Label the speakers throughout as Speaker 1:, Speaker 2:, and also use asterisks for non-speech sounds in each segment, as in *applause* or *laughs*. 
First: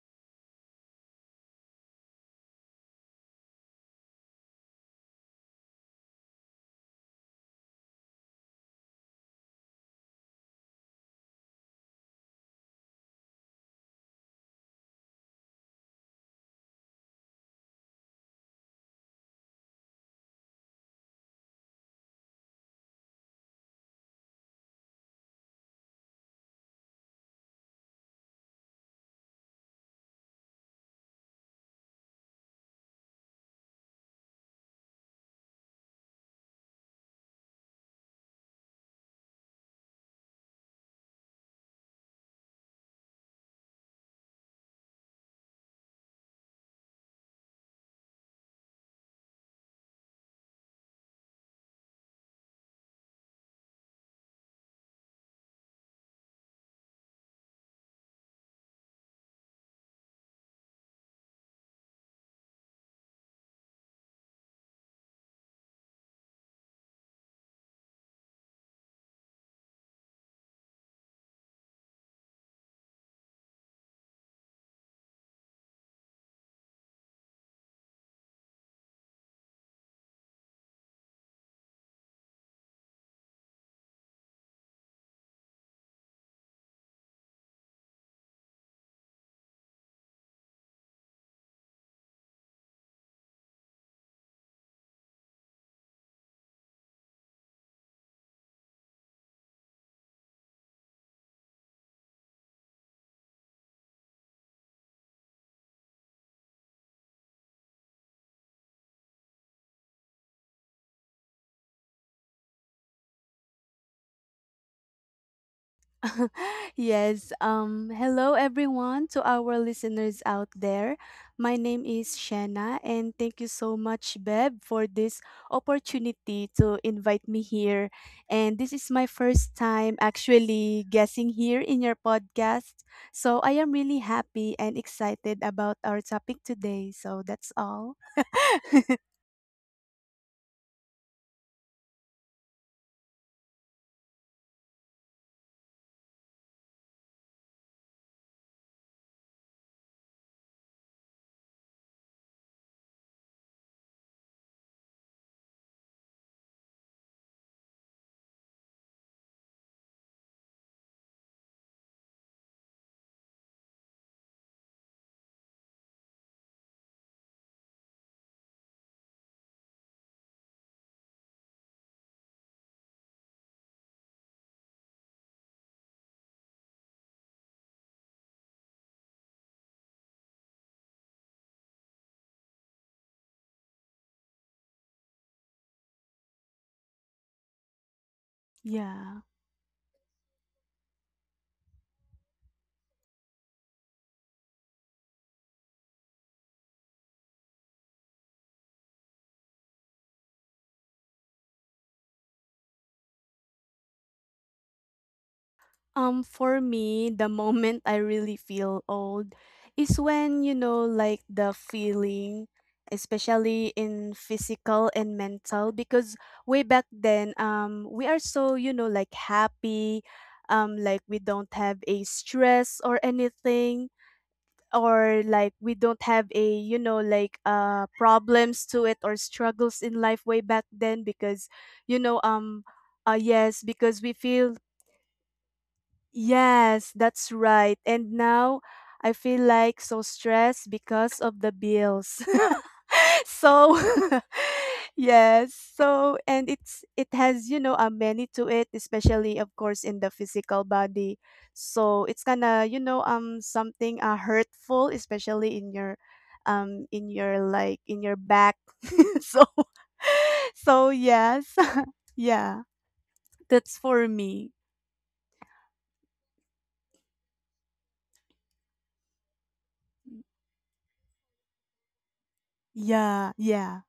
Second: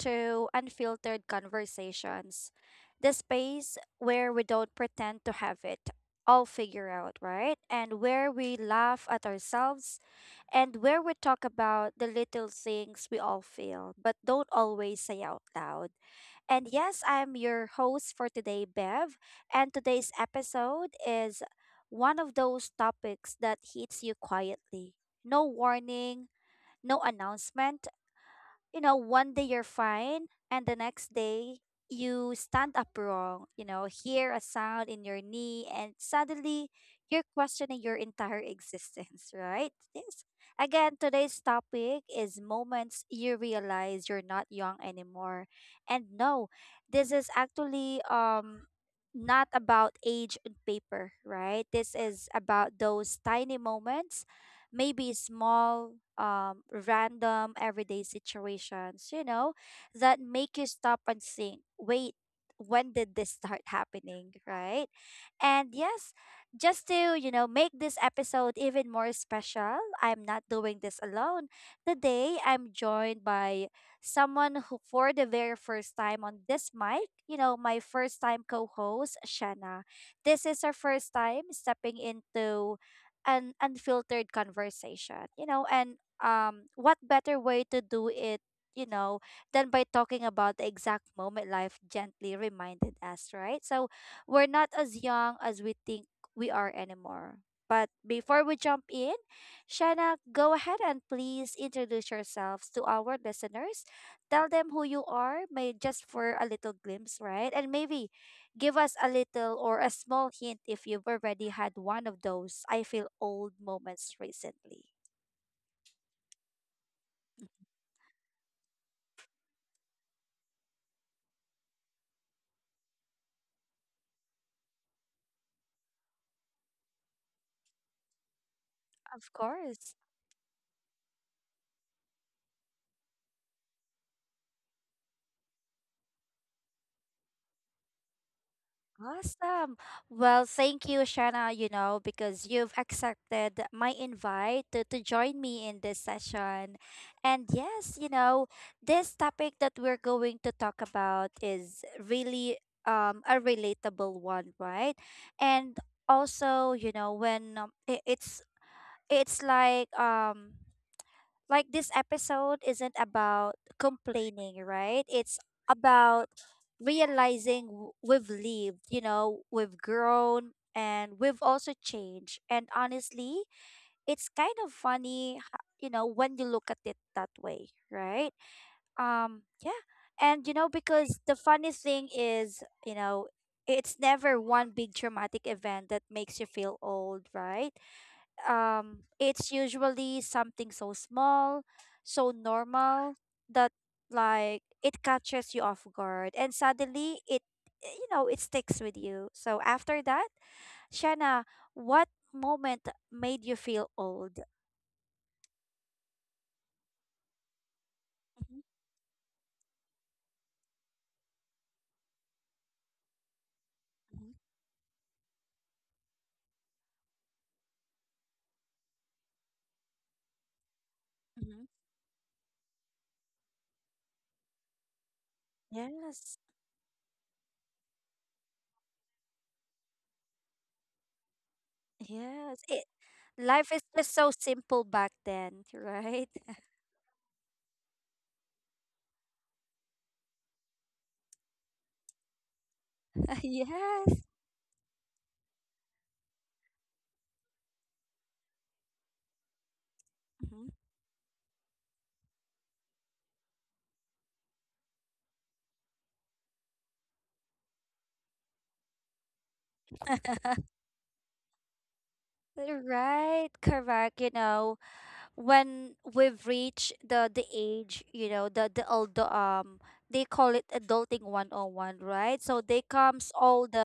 Speaker 1: to Unfiltered Conversations, the space where we don't pretend to have it all figured out, right? And where we laugh at ourselves and where we talk about the little things we all feel but don't always say out loud. And yes, I'm your host for today, Bev. And today's episode is one of those topics that hits you quietly. No warning, no announcement, you know, one day you're fine and the next day you stand up wrong, you know, hear a sound in your knee and suddenly you're questioning your entire existence, *laughs* right? This again, today's topic is moments you realize you're not young anymore. And no, this is actually not about age on paper, right? This is about those tiny moments, maybe small, random, everyday situations, you know, that make you stop and think, wait, when did this start happening, right? And yes, just to, you know, make this episode even more special, I'm not doing this alone. Today, I'm joined by someone who, for the very first time on this mic, you know, my first time co host, Shanna. This is her first time stepping into an unfiltered conversation, you know, and what better way to do it, you know, than by talking about the exact moment life gently reminded us, right? So, we're not as young as we think we are anymore. But before we jump in, Shanna, go ahead and please introduce yourselves to our listeners. Tell them who you are, may just for a little glimpse, right? And maybe give us a little or a small hint if you've already had one of those I feel old moments recently.
Speaker 2: *laughs* Yes.
Speaker 1: Mhm.
Speaker 2: Hello everyone to our listeners out there. My name is Shanna, and thank you so much, Beb, for this opportunity to invite me here. And this is my
Speaker 1: Of
Speaker 2: first time
Speaker 1: course.
Speaker 2: actually guessing here in your podcast. So I am really happy and excited about our topic today. So that's all.
Speaker 1: Awesome. Well, thank you, Shana, you know, because you've accepted my invite to, join me in this session. And yes, you know, this topic that we're going to talk about is really a relatable one, right? And also, you know, when it, it's like this episode isn't about complaining, right? It's about realizing we've lived, you know, we've grown and we've also changed. And honestly, it's kind of funny, you know, when you look at it that way, right? Yeah. And you know, because the funny thing is, you know, it's never one big traumatic event that makes you feel old, right?
Speaker 2: *laughs* Yeah.
Speaker 1: It's usually something so small, so normal that like it catches you off guard and suddenly it, you know, it sticks with you. So after that, Shanna, what moment made you feel old?
Speaker 2: For me, the moment I really
Speaker 1: Mhm,
Speaker 2: feel old is when, you know, like the feeling, especially in
Speaker 1: mhm,
Speaker 2: physical and mental, because way back then, we are so, you know, like happy, like we don't
Speaker 1: mhm.
Speaker 2: have a stress or anything, or like we don't have
Speaker 1: Yes,
Speaker 2: a, you know, like problems to it or struggles in life way back then because, you know,
Speaker 1: yes.
Speaker 2: um
Speaker 1: It
Speaker 2: yes,
Speaker 1: life is
Speaker 2: because we
Speaker 1: just so
Speaker 2: feel.
Speaker 1: simple back then, right?
Speaker 2: Yes, that's right. And now I feel like so stressed because of the bills. *laughs*
Speaker 1: *laughs*
Speaker 2: So. *laughs*
Speaker 1: yes.
Speaker 2: Yes, so and it's it has, you know, a many to it, especially of course in the physical
Speaker 1: Mhm.
Speaker 2: body. So it's kind of, you know, something hurtful, especially in your back. *laughs* So. *laughs* So yes. *laughs* Yeah,
Speaker 1: Right,
Speaker 2: that's for
Speaker 1: correct. You
Speaker 2: me.
Speaker 1: know, when we've reached the age, you know, the old, they call it adulting 101, right? So they
Speaker 2: Yeah,
Speaker 1: comes
Speaker 2: yeah.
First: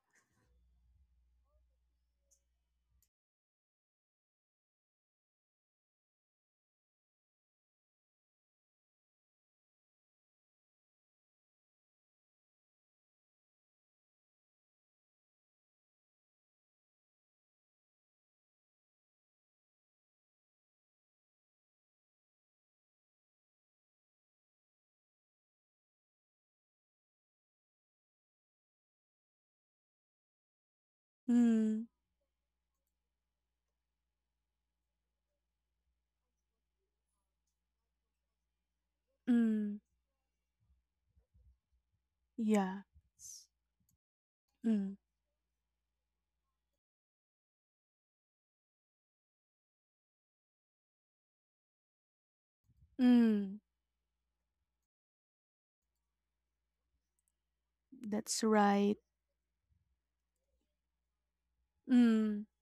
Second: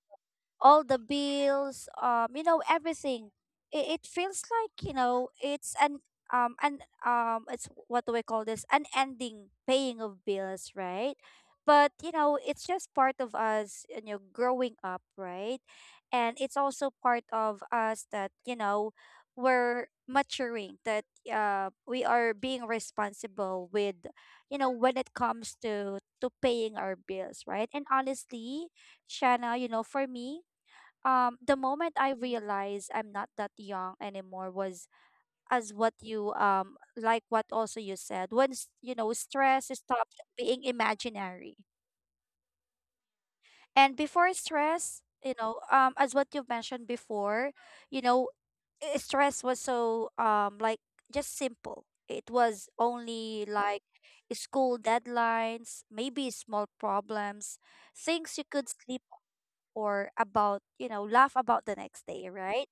Speaker 1: all the bills, you know, everything. It feels like, you know, it's an um an it's what do we call this? An ending paying of bills, right? But you know, it's just part of us, you know, growing up, right? And it's also part of us that, you know, we're maturing, that we are being responsible with, you know, when it comes to paying our bills, right? And honestly, Shanna, you know, for me, the
Speaker 2: Mm.
Speaker 1: moment I realized I'm not that young anymore was as what you like what also you said when you know, stress
Speaker 2: Mm,
Speaker 1: stopped being imaginary.
Speaker 2: yeah.
Speaker 1: And before stress,
Speaker 2: Mm,
Speaker 1: you know, as what you mentioned before, you know, stress was so, like, just simple. It was only
Speaker 2: mm,
Speaker 1: like school deadlines, maybe small problems, things you
Speaker 2: that's
Speaker 1: could sleep
Speaker 2: right.
Speaker 1: or about, you know, laugh about the next day,
Speaker 2: Mm,
Speaker 1: right?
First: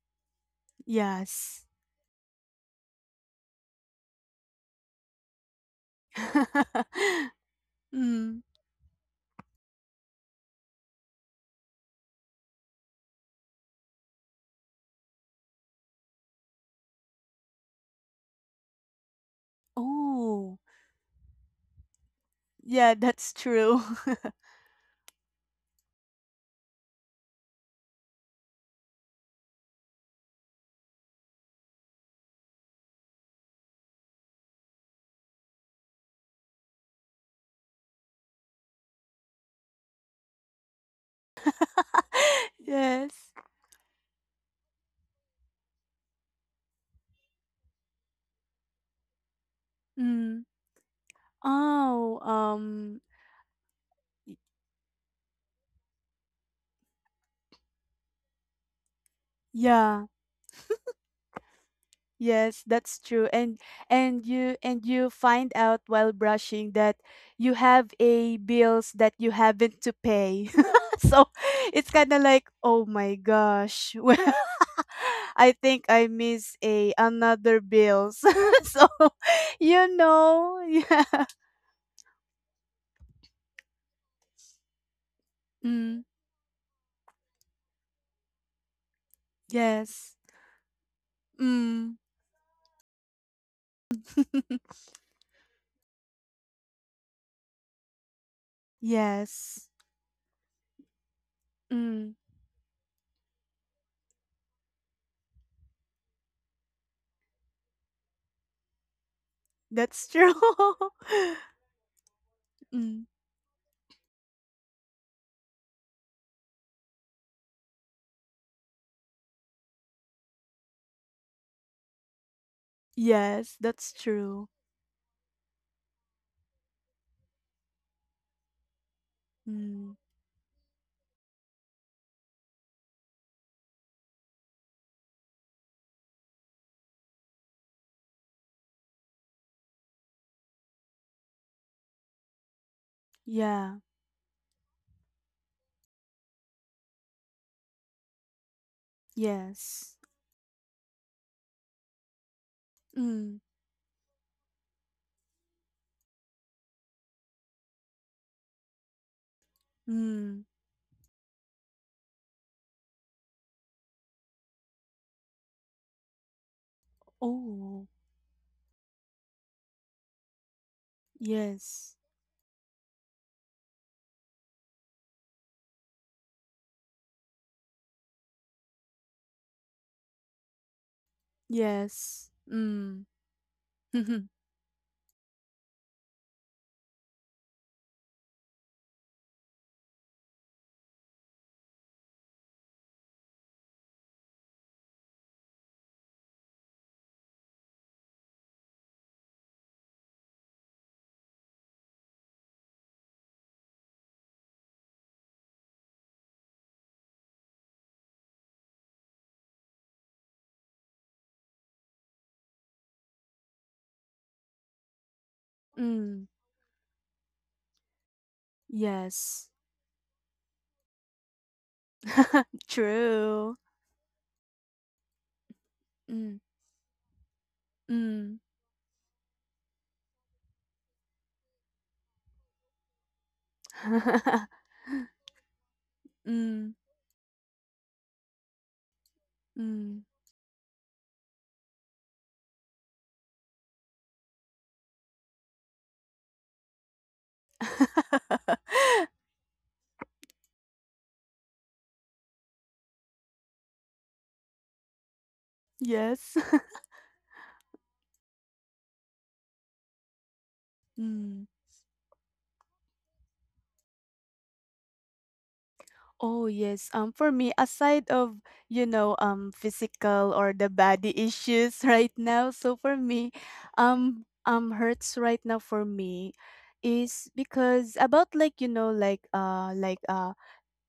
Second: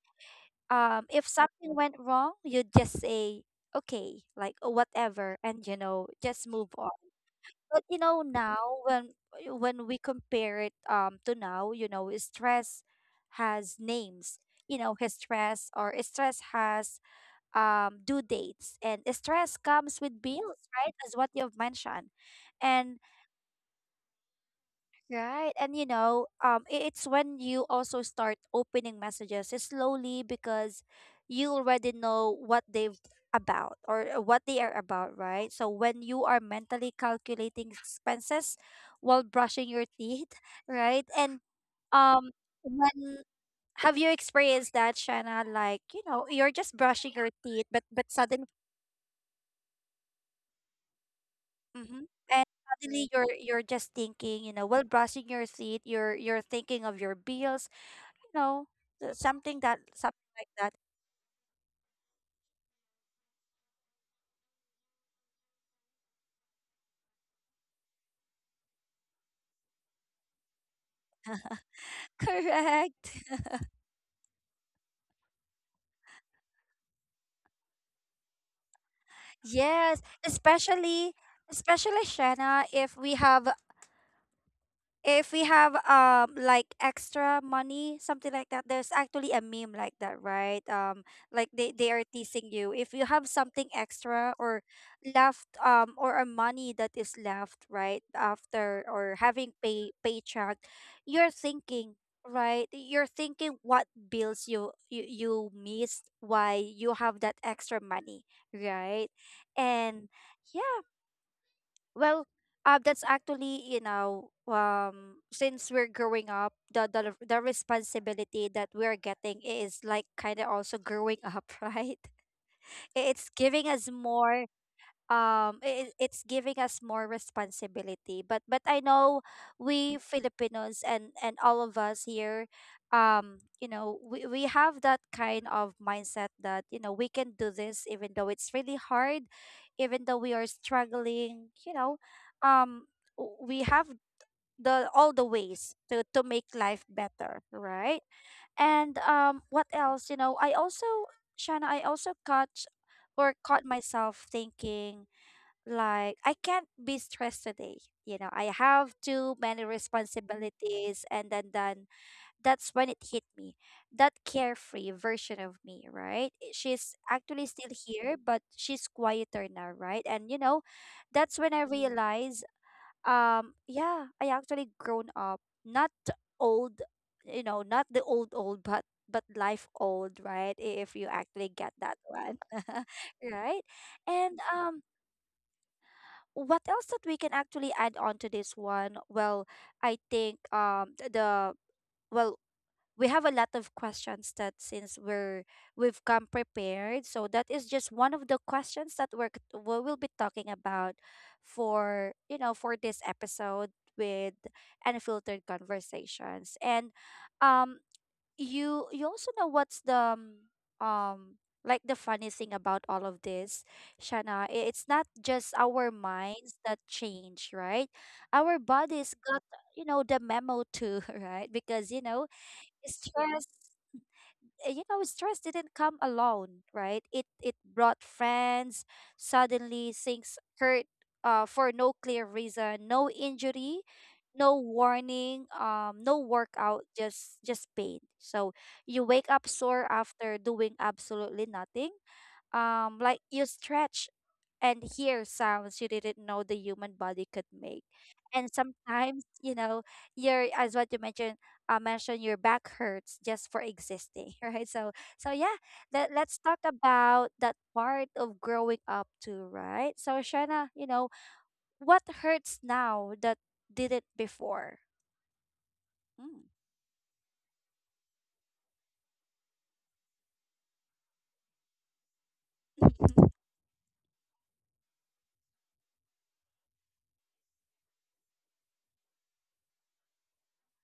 Speaker 1: If
Speaker 2: yes.
Speaker 1: something went wrong, you just say okay, like, "Oh, whatever," and you know, just move
Speaker 2: *laughs*
Speaker 1: on. But you know,
Speaker 2: Mm,
Speaker 1: now when we compare it to now, you know, stress has names. You know, his stress or stress has due dates, and stress comes with
Speaker 2: oh,
Speaker 1: bills, right, as what you've mentioned.
Speaker 2: yeah,
Speaker 1: And
Speaker 2: that's true.
Speaker 1: right. And you know, it's when you also start opening messages slowly because you already know what they've about, or what they are about, right? So when you are mentally calculating expenses while brushing your teeth, *laughs* right? And um
Speaker 2: *laughs* Yes.
Speaker 1: when have you experienced that, Shanna? Like, you know, you're just brushing your teeth, but suddenly,
Speaker 2: Mm,
Speaker 1: hmm,
Speaker 2: oh,
Speaker 1: and suddenly you're just
Speaker 2: y-
Speaker 1: thinking, you know, while brushing your teeth, you're thinking of your bills, you know, something that
Speaker 2: yeah.
Speaker 1: something like that.
Speaker 2: Yes, that's true. And you find out while brushing that you have a bills that you haven't to pay. *laughs* So it's kind
Speaker 1: *laughs*
Speaker 2: of like, "Oh my
Speaker 1: Correct.
Speaker 2: gosh. *laughs* Well, I think I miss a another bills." *laughs* So.
Speaker 1: Yes, especially,
Speaker 2: Yeah.
Speaker 1: especially Shanna, if we have, if we have
Speaker 2: Mm,
Speaker 1: like extra money, something like that. There's actually a meme like
Speaker 2: yes.
Speaker 1: that, right? Like they
Speaker 2: Mm.
Speaker 1: they are teasing you if you have something extra or
Speaker 2: *laughs*
Speaker 1: left, or a money that is left right after or having
Speaker 2: Yes.
Speaker 1: pay paycheck, you're thinking,
Speaker 2: Mm,
Speaker 1: right? You're thinking what bills you, you, you missed, why you have that extra money, right?
Speaker 2: that's
Speaker 1: And
Speaker 2: true.
Speaker 1: yeah.
Speaker 2: *laughs*
Speaker 1: Well,
Speaker 2: Mm,
Speaker 1: that's actually, you know, since we're growing up, the responsibility that we're getting is like kind of also growing up, *laughs* right? It's
Speaker 2: yes,
Speaker 1: giving
Speaker 2: that's
Speaker 1: us
Speaker 2: true.
Speaker 1: more it, it's giving us more responsibility. But I know
Speaker 2: Mm,
Speaker 1: we filipinos and all of us here, you know, we have that kind of mindset that, you know, we can do this even though it's really hard, even though we are struggling, you know, um we
Speaker 2: yeah.
Speaker 1: have the all the ways to make life better, right? And what
Speaker 2: Yes.
Speaker 1: else, you know, I also, Shana, I also catch
Speaker 2: Mm.
Speaker 1: or caught myself thinking like, I can't be stressed today. You know, I have too many
Speaker 2: Mm.
Speaker 1: responsibilities, and then that's when it hit me. That carefree version of me, right? She's actually still
Speaker 2: Oh.
Speaker 1: here, but she's quieter now, right? And you know, that's when I
Speaker 2: Yes.
Speaker 1: realize, yeah, I actually grown up. Not old, you know, not the old old, but life old, right? If you actually get that
Speaker 2: Yes.
Speaker 1: one. *laughs*
Speaker 2: Mm.
Speaker 1: right?
Speaker 2: *laughs*
Speaker 1: And what else that we can actually add on to this one? Well, I think the, well, we have a lot of questions that since we're we've come prepared, so that is just one of the questions that we're we will be talking about for, you know, for this episode with unfiltered conversations. And um you, you also know what's the um, like the funny thing about all of this, Shana, it's not just our
Speaker 2: Mm.
Speaker 1: minds that change, right? Our bodies
Speaker 2: Yes.
Speaker 1: got, you know, the memo too, *laughs* right? Because you know,
Speaker 2: *laughs*
Speaker 1: stress,
Speaker 2: True.
Speaker 1: you know, stress didn't come
Speaker 2: Mm.
Speaker 1: alone, right? It brought
Speaker 2: Mm.
Speaker 1: friends. Suddenly things hurt, for no clear reason. No injury,
Speaker 2: *laughs*
Speaker 1: no warning, no
Speaker 2: Mm.
Speaker 1: workout, just pain. So you wake up sore
Speaker 2: Mm.
Speaker 1: after doing absolutely nothing, like you stretch and hear sounds you didn't know the human body could make.
Speaker 2: *laughs*
Speaker 1: And sometimes, you know, your as what you mentioned, your back hurts just for existing, *laughs* right? So, so yeah, let,
Speaker 2: Yes.
Speaker 1: let's
Speaker 2: *laughs*
Speaker 1: talk about that part of growing up too, right? So, Shana, you know,
Speaker 2: Mm.
Speaker 1: what hurts now that did it before?
Speaker 2: Oh
Speaker 1: Mm.
Speaker 2: yes. For me, aside of, you know, physical or the body issues, *laughs* right now, so for me
Speaker 1: *laughs*
Speaker 2: hurts right now, for me, is because about like you know like uh like uh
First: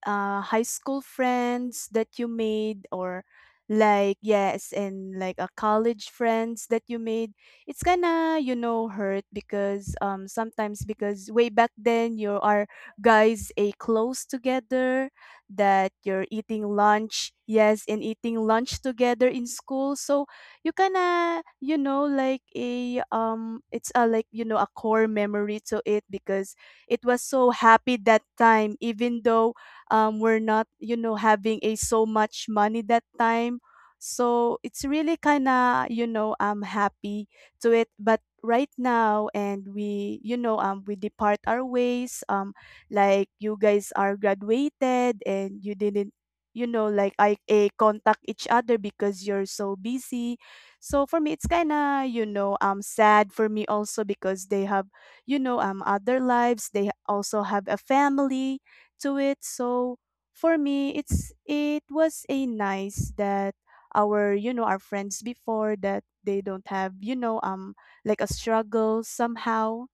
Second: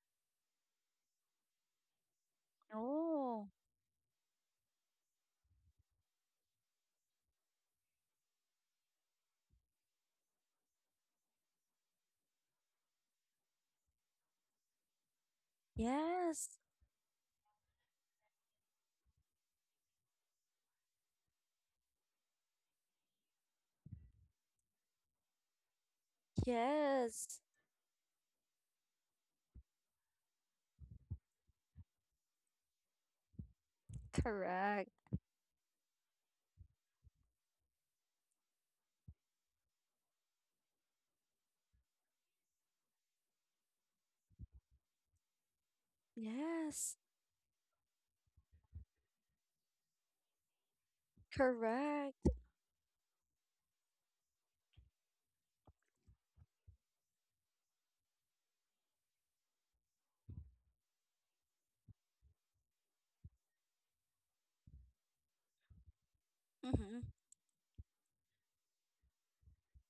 Speaker 2: uh, high school friends that you made, or
Speaker 1: oh,
Speaker 2: like yes, and like a college friends that you made. It's gonna, you know, hurt because sometimes, because way back then you are guys a close together, that you're
Speaker 1: yes,
Speaker 2: eating lunch, yes, and eating lunch together in school. So you kinda, you know, like a, it's a like, you know, a core memory to it, because it was
Speaker 1: yes,
Speaker 2: so happy that time, even though, we're not, you know, having a so much money that time. So it's
Speaker 1: correct.
Speaker 2: really kind of, you know, I'm happy to it, but right now and we you know we depart our ways, like you guys are graduated and you didn't, you know,
Speaker 1: Yes,
Speaker 2: like I a contact each other because you're so busy. So for me it's kind of, you
Speaker 1: correct.
Speaker 2: know, sad for me also, because they have, you know, other lives, they also have a family to it. So for me, it was a nice that our, you know, our friends before, that they don't have,
Speaker 1: Mhm.
Speaker 2: you know, like a struggle somehow.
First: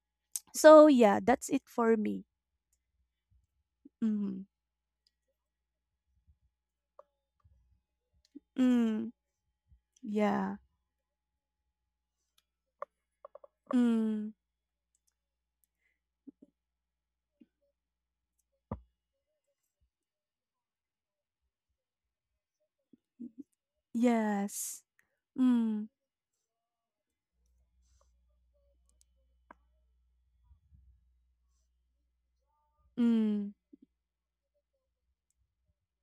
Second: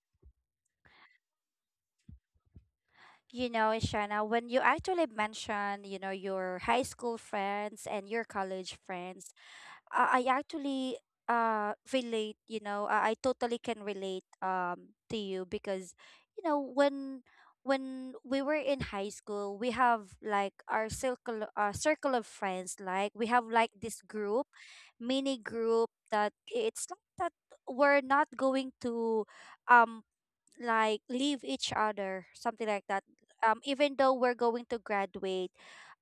Speaker 2: So yeah, that's it for me.
Speaker 1: You know, Shana,
Speaker 2: Mm.
Speaker 1: when you actually mention, you know, your high school friends and your college
Speaker 2: Mm.
Speaker 1: friends, I
Speaker 2: Yeah.
Speaker 1: actually relate, you know, I totally can relate
Speaker 2: Mm.
Speaker 1: to you because, you know, when we were in high school, we have like our circle, circle of friends, like we have like this group,
Speaker 2: Yes.
Speaker 1: mini
Speaker 2: Mm.
Speaker 1: group, that it's not that we're not going to um like leave each other something like that.
Speaker 2: Mm.
Speaker 1: Even though we're going to graduate,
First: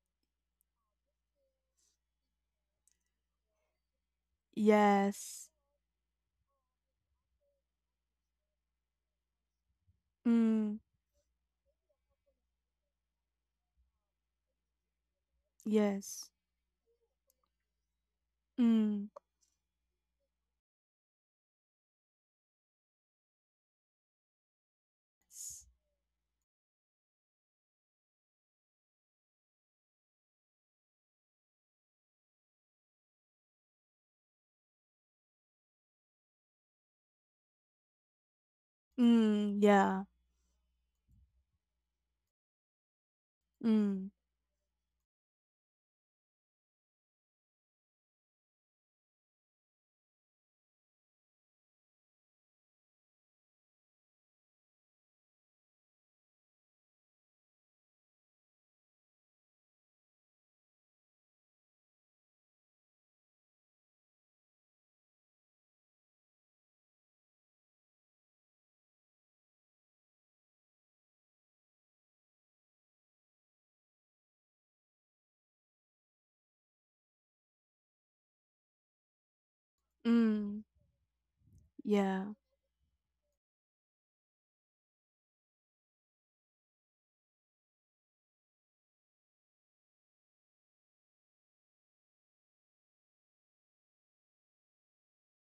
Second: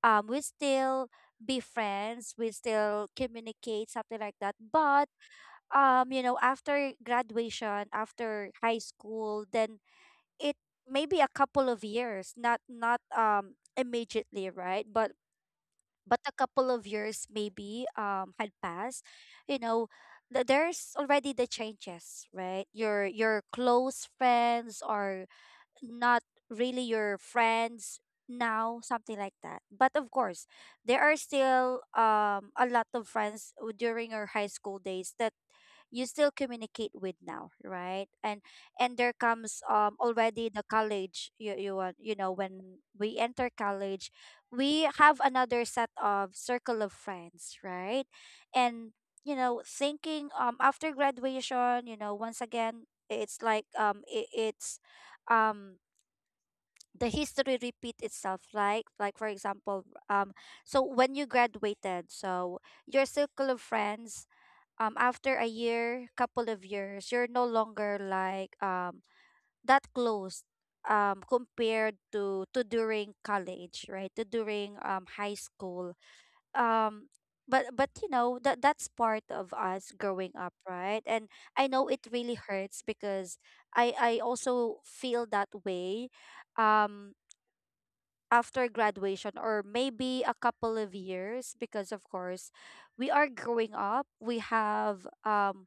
Speaker 1: we still be friends, we still communicate something like that. But
Speaker 2: Yes.
Speaker 1: you know, after graduation, after high school, then it
Speaker 2: Mm.
Speaker 1: maybe a couple of years, not immediately, right, but
Speaker 2: Yes.
Speaker 1: a couple of years maybe had passed,
Speaker 2: Mm.
Speaker 1: you know, there's already the changes, right? Your close friends are
Speaker 2: S-
Speaker 1: not really your friends now, something like that. But of course, there are still a lot of friends during your high school days that you still communicate with now, right? And there comes
Speaker 2: Mm. Yeah.
Speaker 1: already the college you, you want, you know, when we enter
Speaker 2: Mm.
Speaker 1: college, we have another set of circle of friends, right? And you know, thinking after graduation, you know, once again it's like it, it's um the history repeat itself, like for example, so when you graduated, so your circle of friends, after a year, couple of years, you're no longer like that close, compared to during college, right, to during high school, um but you know, that that's part of us growing up,
Speaker 2: Mm.
Speaker 1: right? And I know it
Speaker 2: Yeah.
Speaker 1: really hurts because I also feel that way um after graduation or maybe a couple of years because of course we are growing up we have um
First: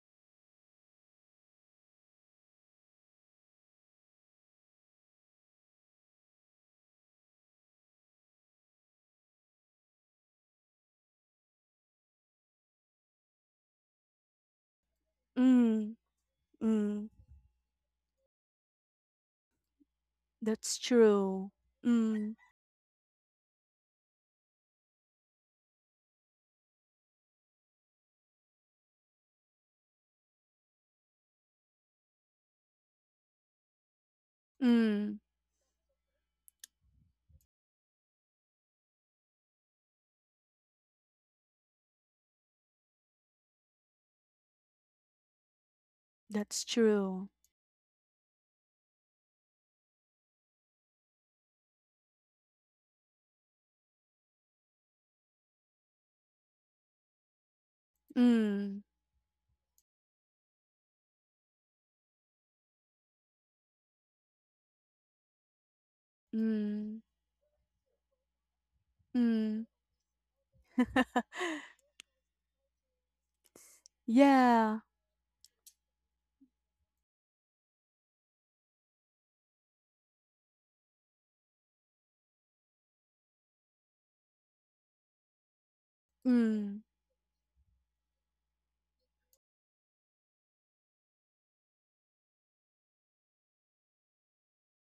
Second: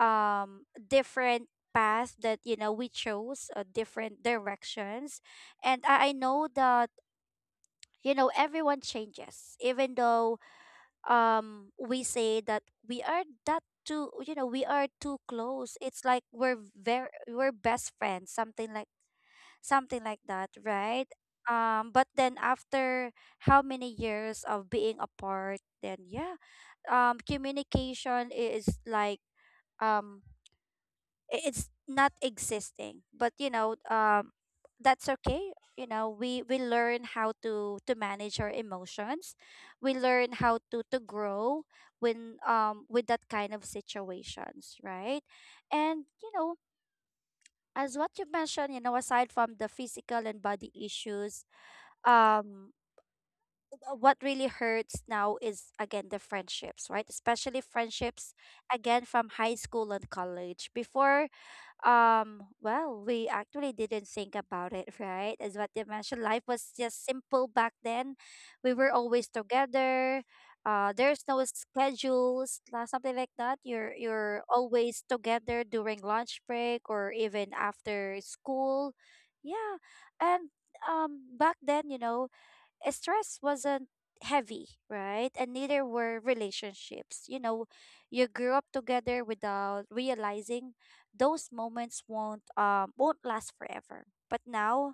Speaker 1: um different path that you know we chose different directions and I know that you know everyone changes even though we say that we are that too you know we are too close
Speaker 2: Mm.
Speaker 1: it's like we're very
Speaker 2: Mm.
Speaker 1: we're best friends something like that,
Speaker 2: That's
Speaker 1: right?
Speaker 2: true.
Speaker 1: But
Speaker 2: Mm,
Speaker 1: then after how many years of being apart, then yeah, communication is like um, it's not existing. But you know, that's
Speaker 2: mm,
Speaker 1: okay. You know, we learn how to manage our emotions. We learn how to grow when with that kind of situations, right? And you know,
Speaker 2: that's true.
Speaker 1: as what you mentioned, you know, aside from the physical and body issues, um what really hurts now is again the friendships, right? Especially friendships
Speaker 2: Mm,
Speaker 1: again from high school and college before. Well, we actually didn't think about it *laughs* right? As what you mentioned, life was
Speaker 2: mm,
Speaker 1: just simple back then. We were always
Speaker 2: mm.
Speaker 1: together. There's no
Speaker 2: *laughs*
Speaker 1: schedules something like that. You're
Speaker 2: Yeah.
Speaker 1: always together during lunch break or even after school. Yeah. And back then, you know, stress wasn't heavy, right? And neither were
Speaker 2: Mm,
Speaker 1: relationships. You know, you grew up together without realizing those moments won't last forever. But now,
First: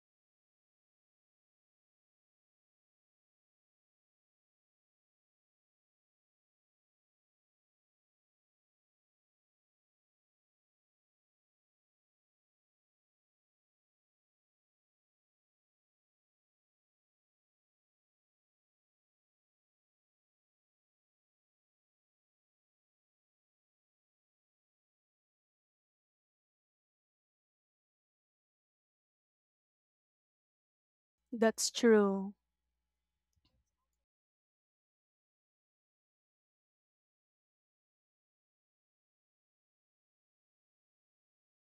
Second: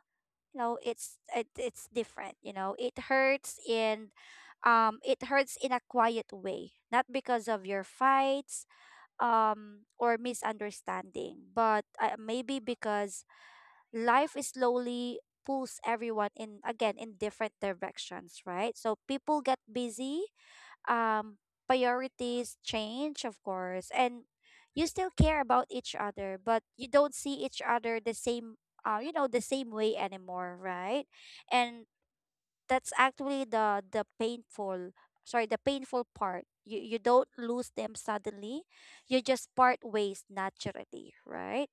Speaker 1: you know, it's different. You know, it hurts and it hurts in a quiet way, not because of your fights or misunderstanding, but maybe because life is slowly pulls everyone in again in different directions, right? So people get busy, um priorities change of course, and you still care about each other but you don't see each other the same, you know, the same way anymore, right?
Speaker 2: that's
Speaker 1: And
Speaker 2: true.
Speaker 1: that's actually the painful sorry the painful part. You don't lose them suddenly, you just part ways naturally, right?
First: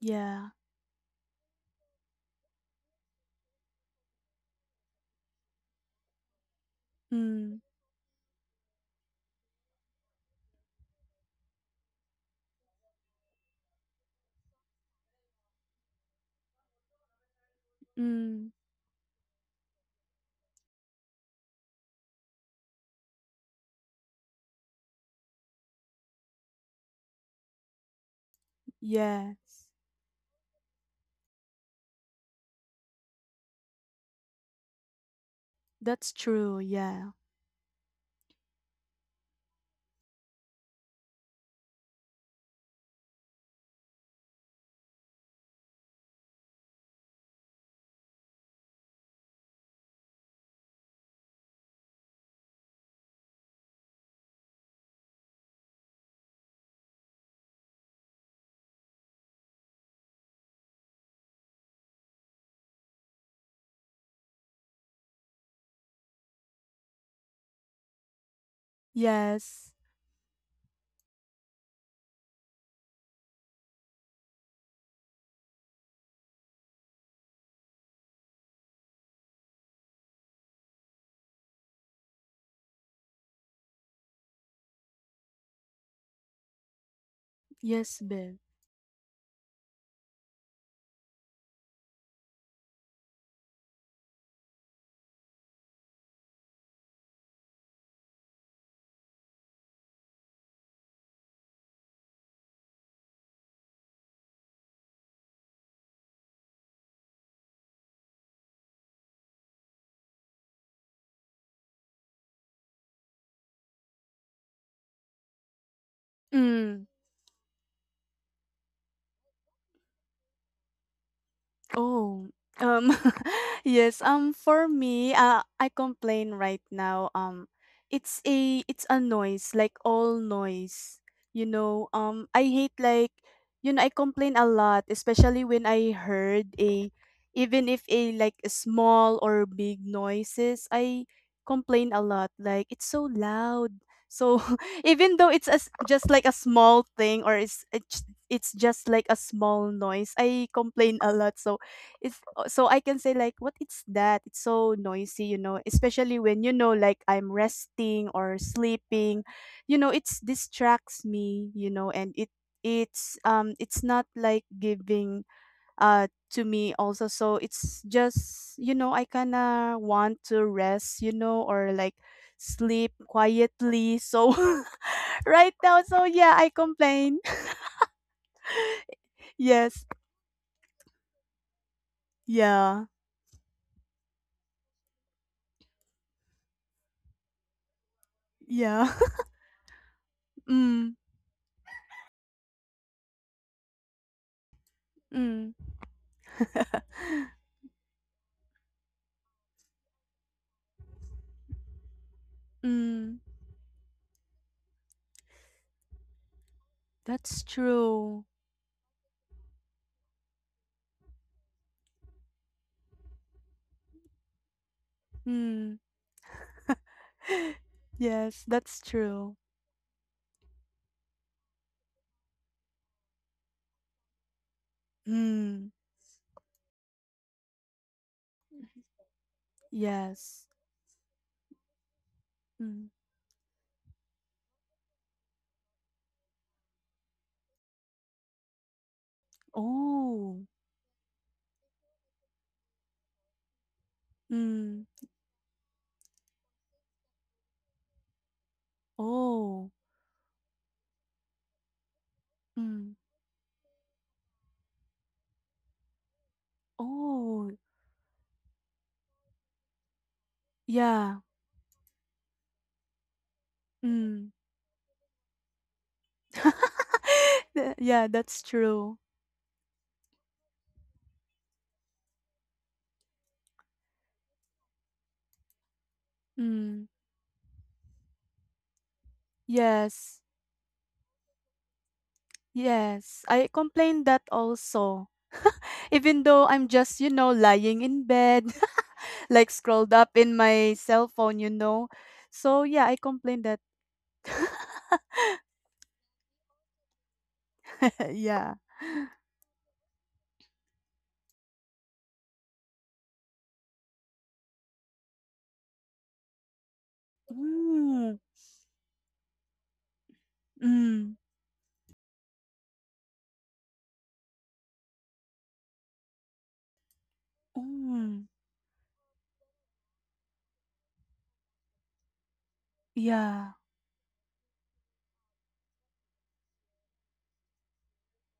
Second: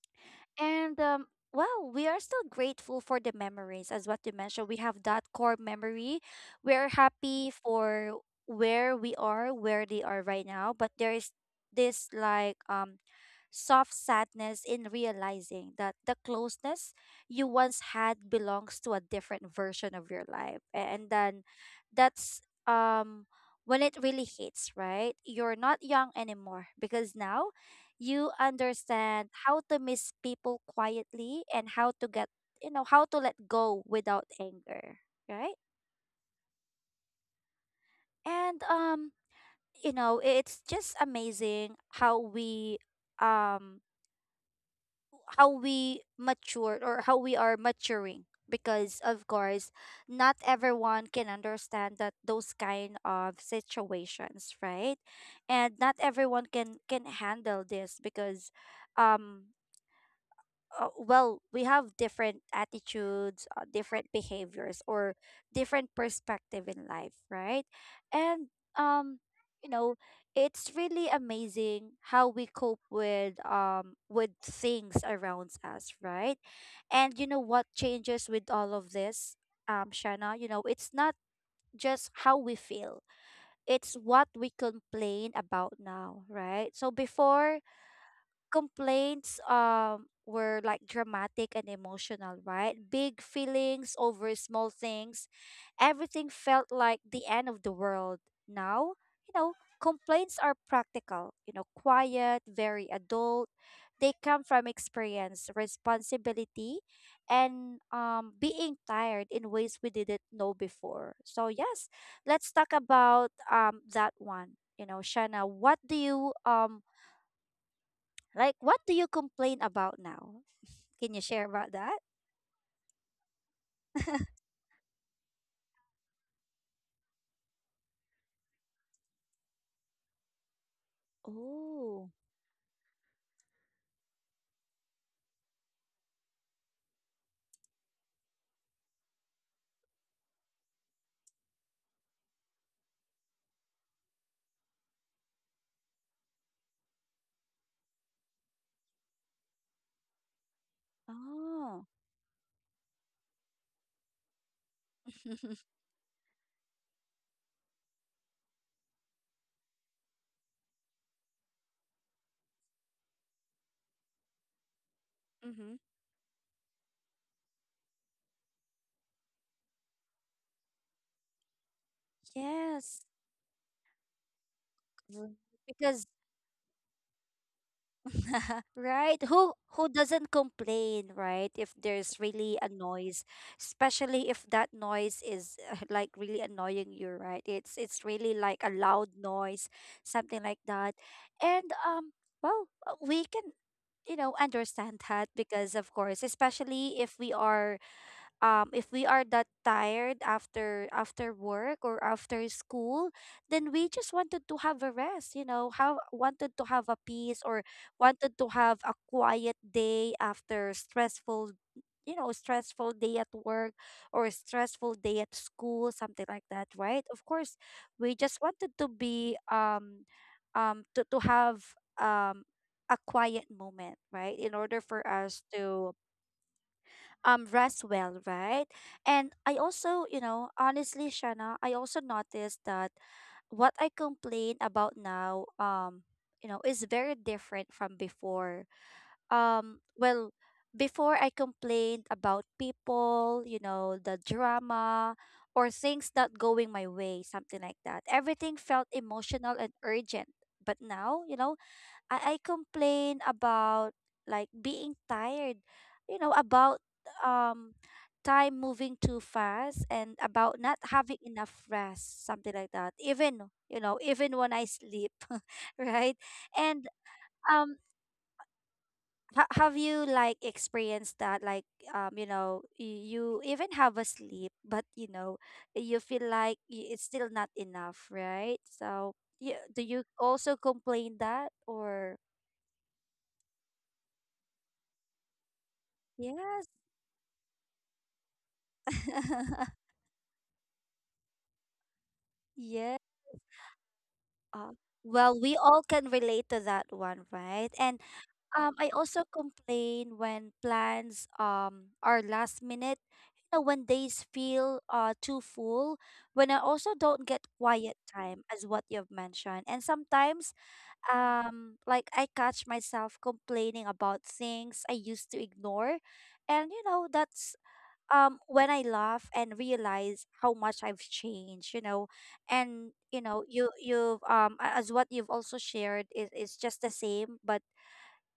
Speaker 2: Yeah.
Speaker 1: And well, we are still grateful for the memories, as what you mentioned. We have that core memory. We're happy
Speaker 2: Mm,
Speaker 1: for where we are, where they are right now, but there is this like soft sadness in realizing that the closeness you once had
Speaker 2: mm,
Speaker 1: belongs to a different version of your life. And then that's um when it really hits, right? You're not young anymore because now you understand how
Speaker 2: yes.
Speaker 1: to miss people quietly and how to get, you know, how to let go without anger, right?
Speaker 2: That's true. Yeah.
Speaker 1: And you know it's just amazing um how we mature or how we are maturing because of course not everyone can understand that those kind of situations, right? And not everyone can handle this because um well, we have different attitudes, different behaviors, or different perspective in life, right? And um,
Speaker 2: Yes.
Speaker 1: you know, it's really amazing how we cope with things around us, right? And you know what changes with all of this, Shanna? You know, it's not just how we feel; it's what we complain about now, right? So before,
Speaker 2: Yes, babe.
Speaker 1: complaints were like dramatic and emotional, right? Big feelings over small things. Everything felt like the end of the world. Now, you know, complaints are practical, you know, quiet, very adult. They come from experience, responsibility, and being tired in ways we didn't know before. So, yes, let's talk about that one. You know, Shanna, what do you
Speaker 2: Mm.
Speaker 1: like, what do you complain about now? Can you share about that?
Speaker 2: Oh, um, *laughs* yes.
Speaker 1: *laughs*
Speaker 2: For me, I complain right now. It's a noise, like all noise. You know,
Speaker 1: Oh,
Speaker 2: I hate, like, you know, I complain a lot, especially when I heard a, even if a like a small or big noises, I complain a lot. Like it's so loud. So *laughs* even though it's as just like a small thing, or it's just like a small noise, I complain a lot. So
Speaker 1: oh,
Speaker 2: it's so I can say like, what is that? It's so noisy, you know,
Speaker 1: *laughs*
Speaker 2: especially when you know like I'm resting or sleeping, you know, it's distracts me, you know, and it's not like giving
Speaker 1: Mm-hmm.
Speaker 2: to me also, so it's just, you know, I kind of want to rest, you know, or like sleep
Speaker 1: Yes.
Speaker 2: quietly, so. *laughs*
Speaker 1: r-
Speaker 2: Right now, so
Speaker 1: Because
Speaker 2: yeah, I complain.
Speaker 1: *laughs* right,
Speaker 2: *laughs*
Speaker 1: who
Speaker 2: Yes.
Speaker 1: who doesn't complain, right? If there's really a
Speaker 2: Yeah,
Speaker 1: noise, especially if that noise is *laughs* like really annoying you, right? It's really like a
Speaker 2: yeah.
Speaker 1: loud noise, something
Speaker 2: *laughs*
Speaker 1: like
Speaker 2: Mm,
Speaker 1: that. And well, we can you know understand that
Speaker 2: mm,
Speaker 1: because of course especially if we are that tired after after work or after school,
Speaker 2: mm.
Speaker 1: then we just wanted to have a rest, you know, have wanted to have a
Speaker 2: That's
Speaker 1: peace, or
Speaker 2: true.
Speaker 1: wanted to have a quiet day after stressful, you know, stressful day at work or stressful day at
Speaker 2: Hmm. *gasps*
Speaker 1: school, something like that, right? Of course
Speaker 2: *laughs*
Speaker 1: we
Speaker 2: Yes,
Speaker 1: just wanted
Speaker 2: that's
Speaker 1: to
Speaker 2: true.
Speaker 1: be to have um a quiet moment, right, in order for us
Speaker 2: Hmm.
Speaker 1: to rest well, right? And I also, you
Speaker 2: Yes.
Speaker 1: know, honestly, Shana, I also noticed
Speaker 2: Mm.
Speaker 1: that what I complain about now, you know, is very different from before. Well,
Speaker 2: Oh.
Speaker 1: before I complained about people, you know, the
Speaker 2: Hmm.
Speaker 1: drama or things not going my way, something like that. Everything felt emotional
Speaker 2: Oh.
Speaker 1: and urgent. But now, you know, I
Speaker 2: Hmm.
Speaker 1: complain about like being tired, you know, about
Speaker 2: Oh.
Speaker 1: um time moving too fast and about not
Speaker 2: Yeah.
Speaker 1: having enough rest, something like that. Even, you know,
Speaker 2: Hmm.
Speaker 1: even when I sleep, *laughs* right? And
Speaker 2: *laughs*
Speaker 1: um
Speaker 2: Yeah, that's true.
Speaker 1: have you like experienced that like you know you even have a sleep but you know you feel like
Speaker 2: Mm.
Speaker 1: it's still not enough, right? So, yeah, do you
Speaker 2: Yes.
Speaker 1: also complain that or
Speaker 2: Yes, I complained that also. Even though I'm
Speaker 1: Yes,
Speaker 2: just, you know, lying in bed, *laughs* like
Speaker 1: *laughs*
Speaker 2: scrolled up in my cell phone. So yeah, I
Speaker 1: yeah.
Speaker 2: complained that.
Speaker 1: Uh, Well, we all can relate to that one, right? And
Speaker 2: *laughs* Yeah.
Speaker 1: I also complain when plans are last minute. You know, when days feel too full, when I also don't get quiet
Speaker 2: Mm.
Speaker 1: time, as what you've mentioned. And sometimes
Speaker 2: Mm.
Speaker 1: like I catch myself complaining about things I used to ignore, and you know that's
Speaker 2: Mm.
Speaker 1: when I laugh and realize how much I've changed, you know, and you know,
Speaker 2: Yeah.
Speaker 1: as what you've also shared is just the same, but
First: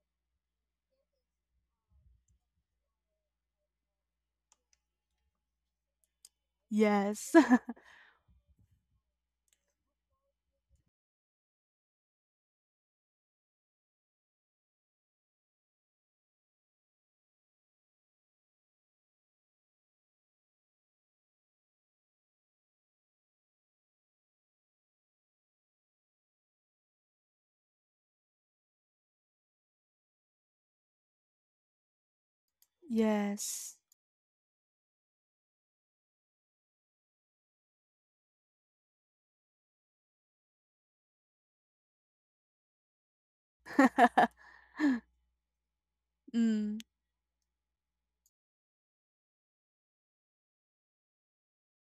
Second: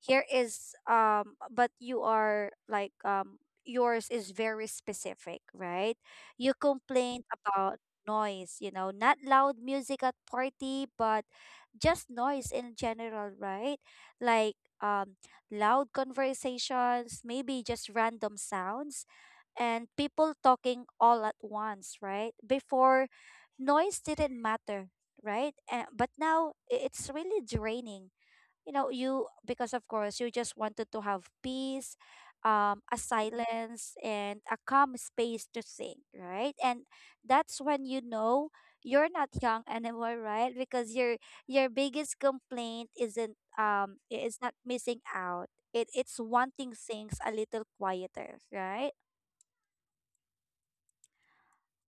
Speaker 1: here is but you are like yours is very specific, right? You complain
Speaker 2: Yes. *laughs*
Speaker 1: about noise, you know, not loud music at party, but just noise in general, right? Like um, loud conversations, maybe just random sounds, and people talking all at once, right? Before, noise didn't matter, right? And, but now it's really draining, you know, you, because of course you just wanted to have peace, a
Speaker 2: Yes.
Speaker 1: silence and a calm space to think, right? And that's when you know you're not young anymore, right, because your biggest complaint isn't it's
Speaker 2: *laughs*
Speaker 1: not missing out, it's wanting
Speaker 2: Mm.
Speaker 1: things a little quieter, right?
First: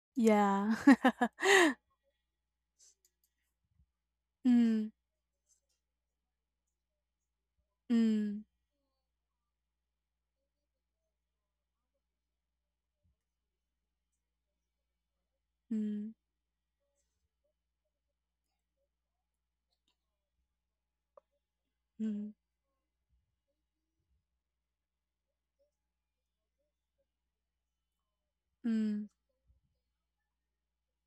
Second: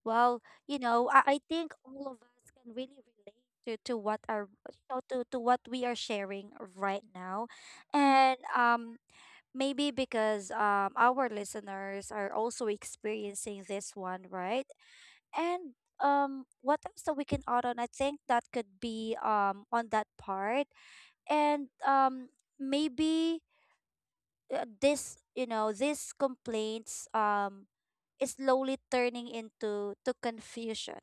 Speaker 1: Well,
Speaker 2: Yeah.
Speaker 1: you know I think
Speaker 2: *laughs*
Speaker 1: all of us can really relate to what are you
Speaker 2: Mm.
Speaker 1: know to what we are sharing right now. And
Speaker 2: Mm.
Speaker 1: maybe because our listeners are also experiencing this one, right? And
Speaker 2: Mm.
Speaker 1: what else that we can add on? I think that could be on that part. And
Speaker 2: Mm.
Speaker 1: maybe this, you know, these complaints is slowly
Speaker 2: Mm.
Speaker 1: turning into to confusion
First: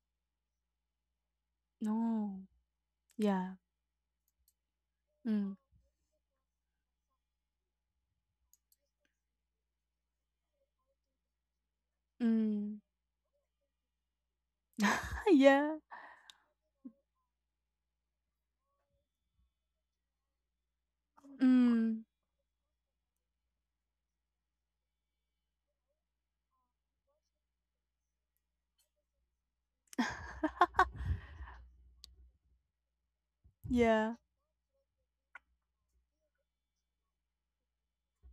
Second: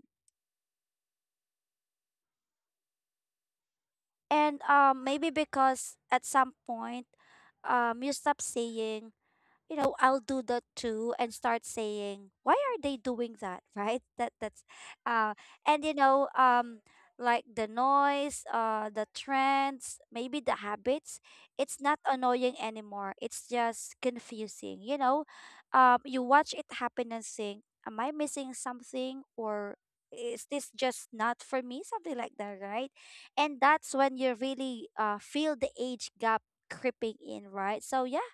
Speaker 2: No. Yeah.
Speaker 1: and maybe
Speaker 2: Mm.
Speaker 1: because at some point you stop saying, you know, I'll do that too and start saying, why are
Speaker 2: Mm.
Speaker 1: they doing that? *laughs* Right? That's
Speaker 2: *laughs*
Speaker 1: uh
Speaker 2: Yeah.
Speaker 1: and you know, like the noise, the trends, maybe the habits, it's not
Speaker 2: Mm.
Speaker 1: annoying anymore. It's just confusing. You know, you watch it happen and think, am I missing something or is this just not for me? Something like that, right? And that's
Speaker 2: Yeah.
Speaker 1: when you really feel the age gap creeping in, right? So yeah,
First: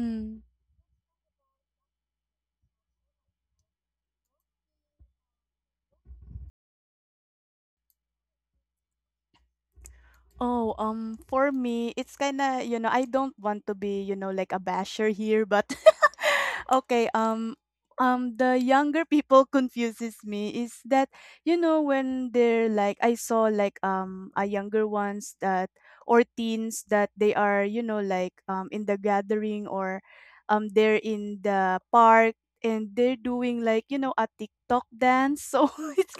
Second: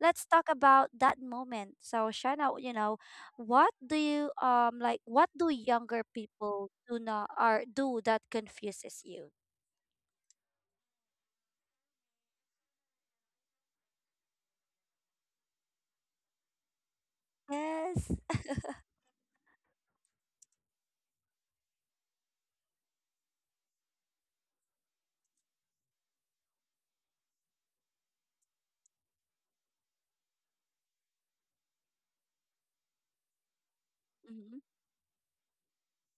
Speaker 1: let's talk about that moment. So Shana, you know, what do you like what do younger people do not or do that confuses you?
Speaker 2: Oh, for me, it's kinda, you know, I don't want to be, you know, like a basher here, but *laughs* okay,
Speaker 1: Yes. *laughs*
Speaker 2: the younger people confuses me is that, you know, when they're like, I saw, like, a younger ones that, or teens that they are, you know, like, in the gathering, or, they're in the park and they're doing like, you know, a
Speaker 1: Hmm.
Speaker 2: TikTok dance. *laughs* So it's,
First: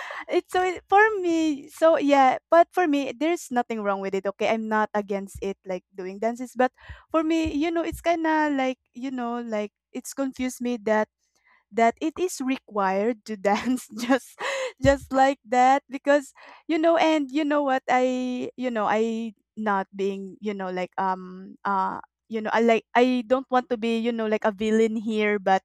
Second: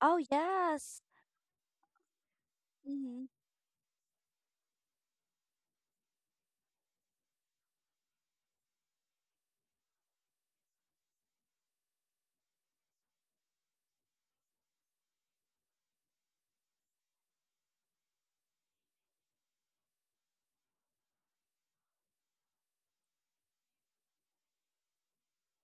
Speaker 1: Oh yes.
Speaker 2: for me, so yeah, but for me,
Speaker 1: Hmm.
Speaker 2: there's nothing wrong with it. Okay, I'm not against it, like doing dances, but for me, you know, it's kind of like, you know, like it's confused me that it is required to dance, *laughs* just like that, because you know, and you know what, I not being, you know, like you know, I like, I don't want to be, you know, like a villain here, but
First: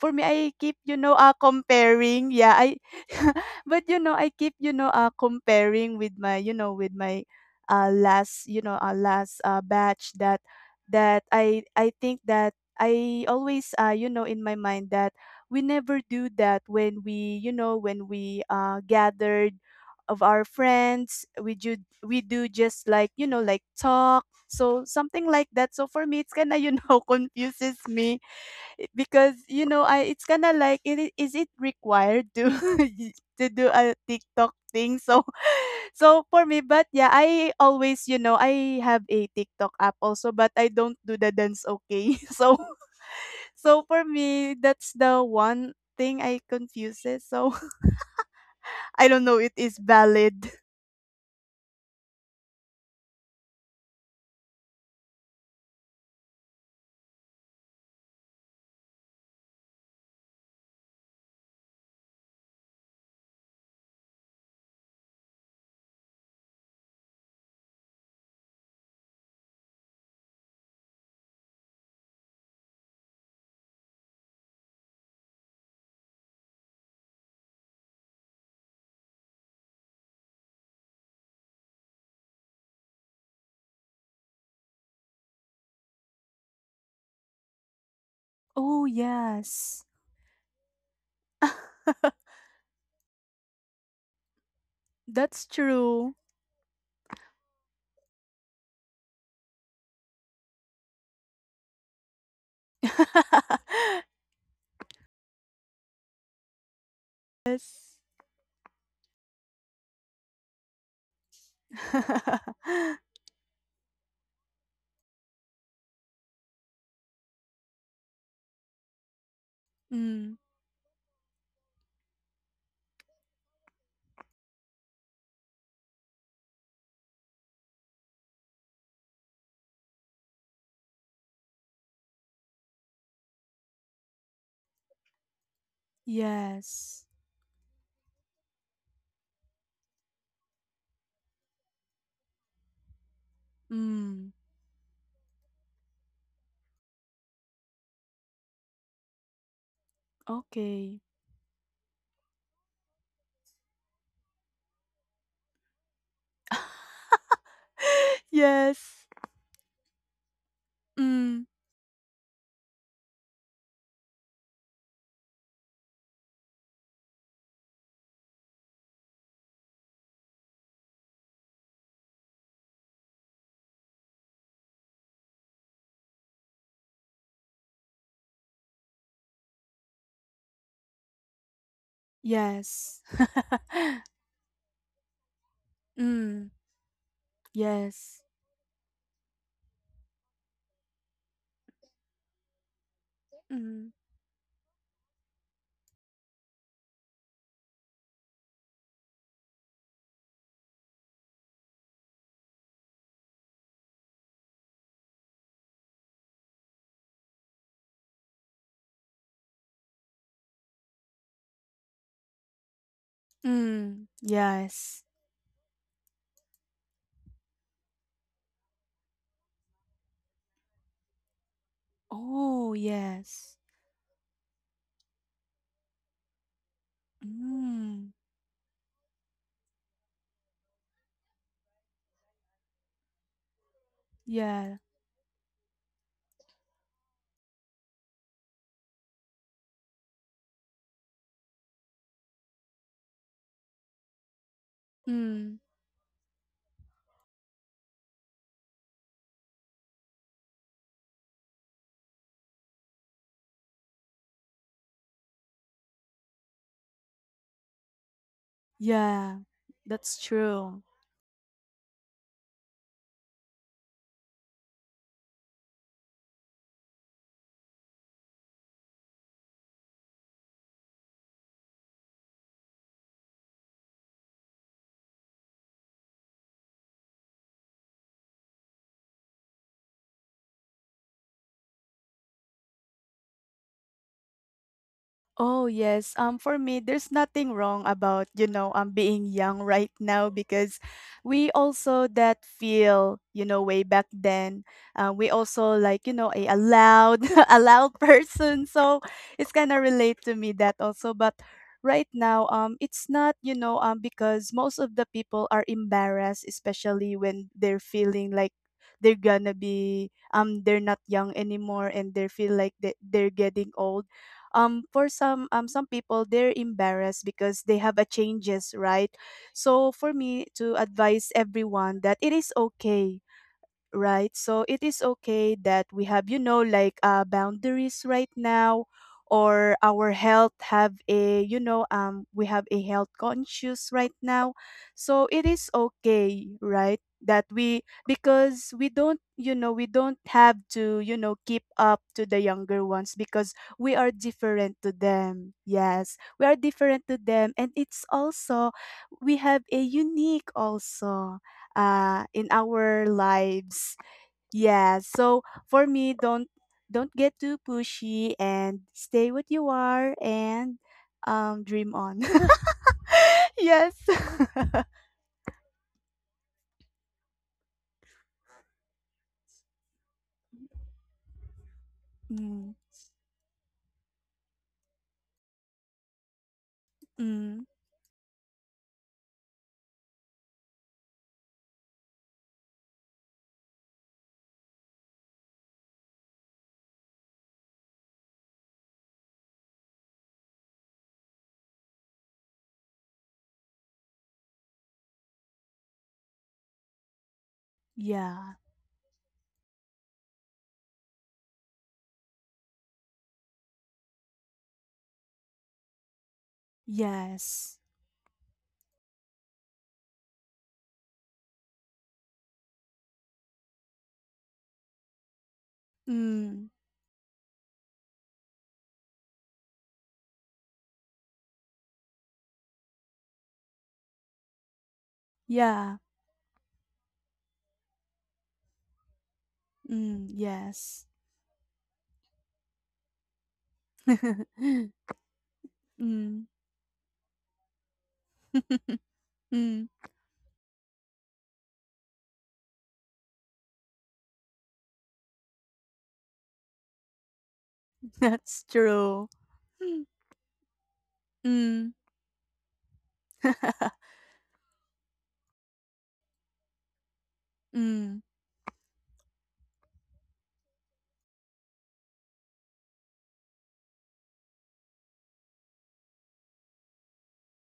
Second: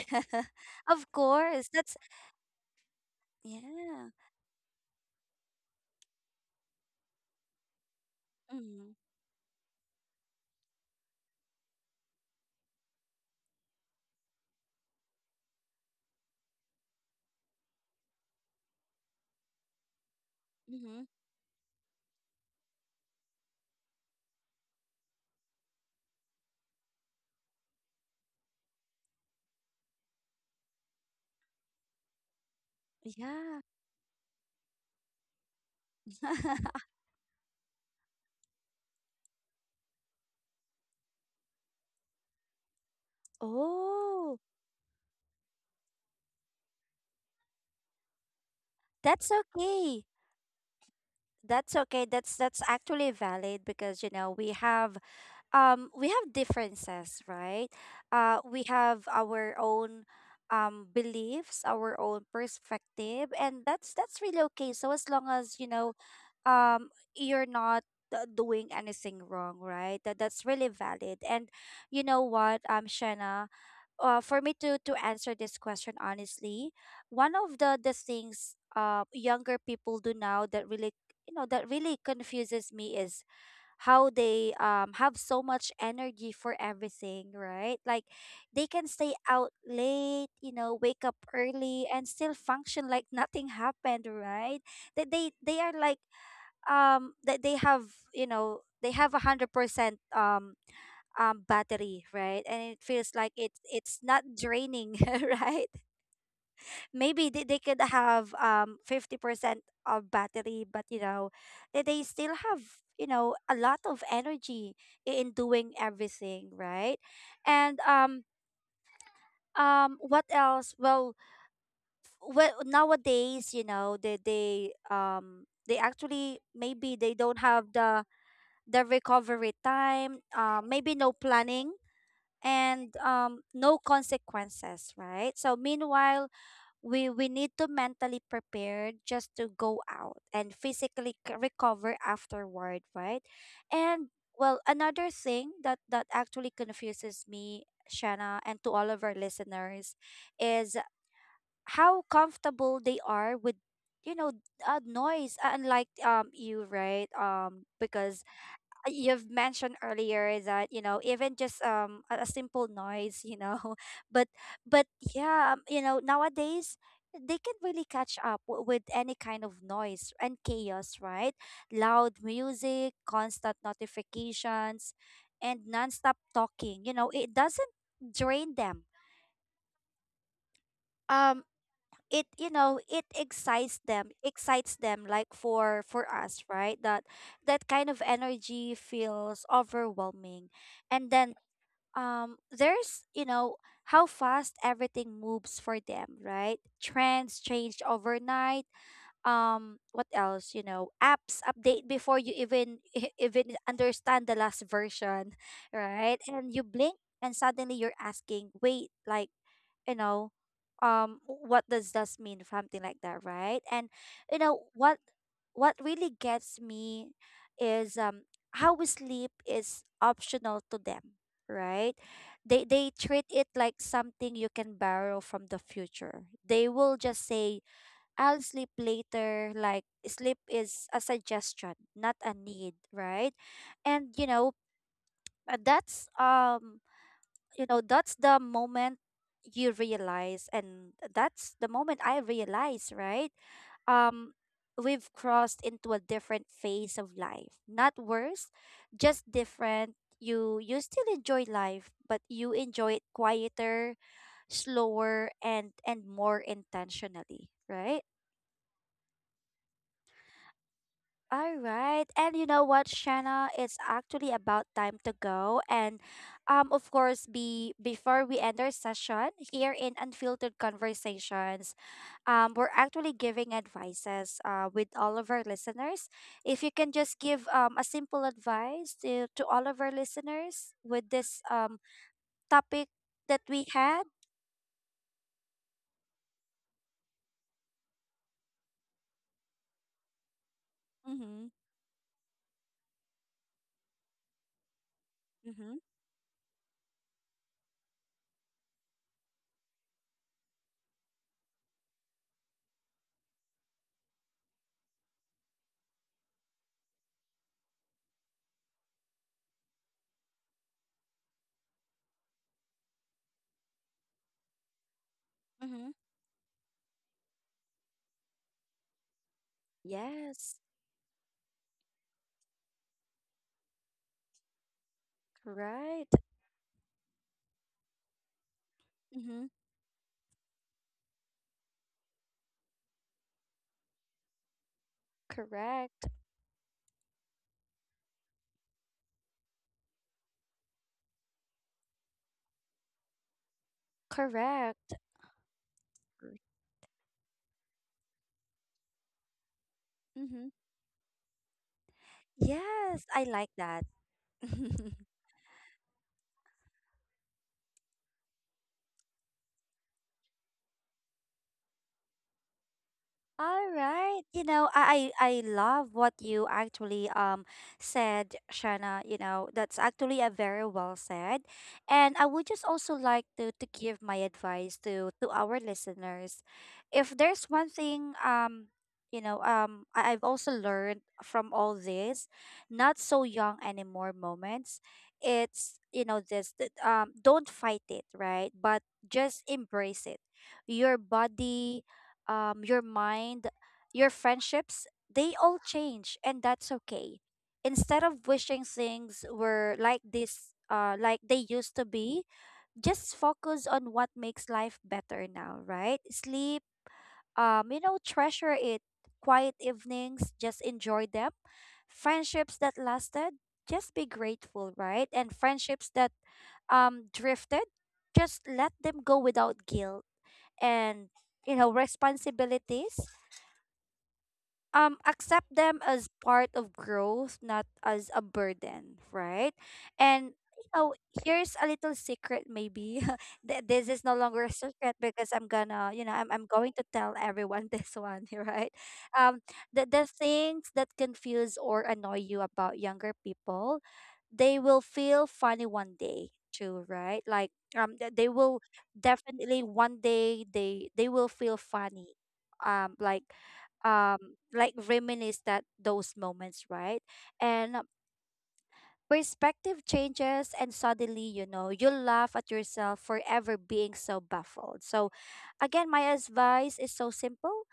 Speaker 2: for me I keep, you
Speaker 1: Of
Speaker 2: know,
Speaker 1: course. That's
Speaker 2: comparing, yeah, I. *laughs* But you
Speaker 1: yeah.
Speaker 2: know, I keep, you know, comparing with my, you know, with my last, you know,
Speaker 1: Hmm.
Speaker 2: last batch, that I think that I always, you know, in my mind, that we never do that when we you know when we gathered of our
Speaker 1: Hmm.
Speaker 2: friends, we do, just like, you know, like talk, so something like that. So for me it's kind of, you know, *laughs* confuses me, because you know I it's kind of like it, is it required to *laughs* to
Speaker 1: Yeah.
Speaker 2: do a TikTok thing, so *laughs* so for me, but
Speaker 1: *laughs*
Speaker 2: yeah I always, you know, I have a TikTok app also, but I don't do the dance, okay. *laughs* So so for
Speaker 1: Oh,
Speaker 2: me, that's the one thing I confuses. So *laughs* I don't
Speaker 1: that's
Speaker 2: know it is
Speaker 1: okay.
Speaker 2: valid.
Speaker 1: That's okay. That's actually valid because you know we have differences, right? We have our own beliefs, our own perspective, and that's really okay. So as long as you know, um, you're not doing anything wrong, right? That that's really valid. And you know what, Shanna, for me to answer this question honestly, one of the things younger people do now that really you know that really confuses me is how they have so much energy for everything, right? Like they
Speaker 2: Oh
Speaker 1: can stay out
Speaker 2: yes.
Speaker 1: late, you know, wake up early and
Speaker 2: *laughs*
Speaker 1: still function like nothing happened, right? That
Speaker 2: That's
Speaker 1: they are like
Speaker 2: true.
Speaker 1: that they have, you know, they have 100% battery, right? And it feels like it's
Speaker 2: *laughs*
Speaker 1: not draining, *laughs* right? Maybe they could
Speaker 2: Yes.
Speaker 1: have 50% of battery, but you know, they still have,
Speaker 2: *laughs*
Speaker 1: you know, a lot of energy in doing everything, right? And what
Speaker 2: Mm,
Speaker 1: else? Well, well nowadays, you know, they actually maybe they don't have the recovery time, maybe no planning and no consequences, right? So meanwhile,
Speaker 2: yes.
Speaker 1: we need to mentally prepare just to go out and physically recover afterward, right? And
Speaker 2: Mm,
Speaker 1: well, another thing that actually confuses me, Shanna, and to all of our listeners, is
Speaker 2: okay.
Speaker 1: how comfortable they are with you know noise, unlike you, right? Because
Speaker 2: Yes.
Speaker 1: you've mentioned earlier that, you know, even
Speaker 2: Mm,
Speaker 1: just a simple noise, you know, *laughs* but but yeah, you know, nowadays they can really catch up with any kind of noise and chaos, right? Loud music, constant notifications, and nonstop talking, you know, it doesn't drain them. Um, it, you know,
Speaker 2: yes.
Speaker 1: it
Speaker 2: *laughs*
Speaker 1: excites them, excites them like for us,
Speaker 2: Mm,
Speaker 1: right? That that kind of
Speaker 2: yes.
Speaker 1: energy feels overwhelming. And then there's, you know,
Speaker 2: Mm,
Speaker 1: how fast everything moves for them, right? Trends changed overnight. What else You know, apps update before you even *laughs* even understand the last version, *laughs* right? And you blink and suddenly you're asking, wait, like, you know what does this mean, something like that, right? And
Speaker 2: mm,
Speaker 1: you know what
Speaker 2: yes.
Speaker 1: what really gets me is, how we sleep is optional to them, right? they
Speaker 2: Oh,
Speaker 1: they treat it
Speaker 2: yes.
Speaker 1: like something you can borrow from the future. They will just say,
Speaker 2: Mm,
Speaker 1: I'll sleep later, like sleep is a suggestion, not a need, right? And you know,
Speaker 2: yeah.
Speaker 1: uh, that's um that's the moment you realize, and that's the moment I realize, right? um we've
Speaker 2: Mm.
Speaker 1: crossed into a different phase of life. Not worse, just different. You still enjoy life, but you enjoy it quieter, slower, and more intentionally, right?
Speaker 2: Yeah, that's true.
Speaker 1: All right. And you know what, Shanna? It's actually about time to go. And of course, be before we end our session here in Unfiltered Conversations, we're actually giving advices with all of our listeners. If you can just give a simple advice to all of our listeners with this topic that we had.
Speaker 2: Oh yes. For me, there's nothing wrong about, you know, being young right now, because
Speaker 1: Mm-hmm.
Speaker 2: we also that feel, you know, way back then. We also
Speaker 1: Mm-hmm.
Speaker 2: like, you know, a loud *laughs* a loud person. So it's kind of relate to me that also, but right now it's not, you know, because most of the people are embarrassed, especially when they're feeling like they're gonna be, they're not young anymore and they feel like they're getting old, for some, some
Speaker 1: Mm-hmm.
Speaker 2: people they're embarrassed because they have a changes, right? So for me
Speaker 1: Yes.
Speaker 2: to advise everyone that it is okay, right? So it is okay that we
Speaker 1: Right.
Speaker 2: have, you know, like boundaries right now,
Speaker 1: Mm-hmm.
Speaker 2: or our health have a, you know, we have a health conscious right now. So it is
Speaker 1: Correct.
Speaker 2: okay, right? That we, because we don't have to, you know, keep up to the younger ones, because we are different
Speaker 1: Correct.
Speaker 2: to them. Yes, we are different to them. And it's also, we have a
Speaker 1: Mm-hmm.
Speaker 2: unique also in
Speaker 1: Yes,
Speaker 2: our
Speaker 1: I like that.
Speaker 2: lives.
Speaker 1: *laughs*
Speaker 2: Yeah. So for me, don't get too pushy and stay what you are, and dream on. *laughs*
Speaker 1: All
Speaker 2: Yes.
Speaker 1: right. You know,
Speaker 2: *laughs*
Speaker 1: I love what you actually said, Shanna. You know, that's actually a very well said. And I would just
Speaker 2: Mm,
Speaker 1: also like to give my advice to our listeners. If there's
Speaker 2: mm,
Speaker 1: one thing, I've also learned from all this not so young anymore moments, it's, you know, this that, don't fight it, right, but just embrace it. Your body, your mind, your friendships, they all change, and that's okay. Instead of
Speaker 2: yeah.
Speaker 1: wishing things were like this, like they used to be, just focus on what makes life better now, right? Sleep, you
Speaker 2: Yes.
Speaker 1: know, treasure it. Quiet evenings, just enjoy them. Friendships that lasted, just be grateful, right? And friendships that
Speaker 2: Mm,
Speaker 1: drifted, just let them go without guilt. And you know, responsibilities, accept them
Speaker 2: yeah.
Speaker 1: as part of growth, not as a burden, right?
Speaker 2: Mm,
Speaker 1: And you know,
Speaker 2: yes.
Speaker 1: here's a little secret, maybe. *laughs* This is no longer a
Speaker 2: *laughs*
Speaker 1: secret because I'm gonna, you know, I'm
Speaker 2: Mm,
Speaker 1: going to tell everyone *laughs* this one, right? um
Speaker 2: *laughs*
Speaker 1: the,
Speaker 2: mm,
Speaker 1: the things that confuse or annoy you about younger people, they will feel funny one day too, right? Like they will
Speaker 2: that's true.
Speaker 1: definitely one
Speaker 2: Mm.
Speaker 1: day they will feel
Speaker 2: Mm.
Speaker 1: funny, um like
Speaker 2: *laughs*
Speaker 1: um like reminisce that those moments, right? And
Speaker 2: Mm.
Speaker 1: perspective changes, and suddenly, you know, you'll laugh at yourself for ever being so baffled. So, again, my advice is so simple.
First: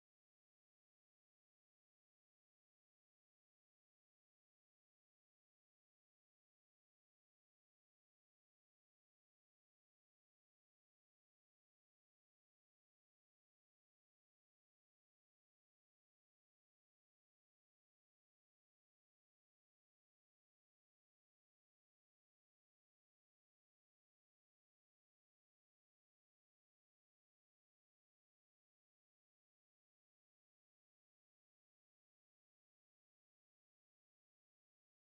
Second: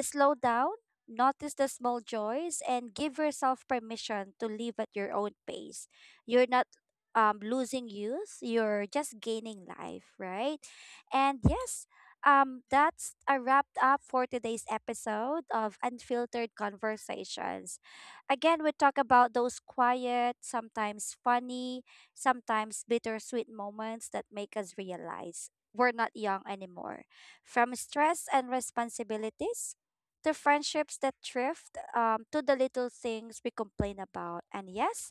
Speaker 1: Slow down, notice the small joys, and give yourself permission to live at your own pace. You're not, losing youth, you're just gaining life, right? And yes, that's a wrapped up for today's episode of Unfiltered Conversations. Again, we talk about those quiet, sometimes funny, sometimes bittersweet moments that make us realize we're not young anymore. From stress and responsibilities to friendships that drift, to the little things we complain about. And yes,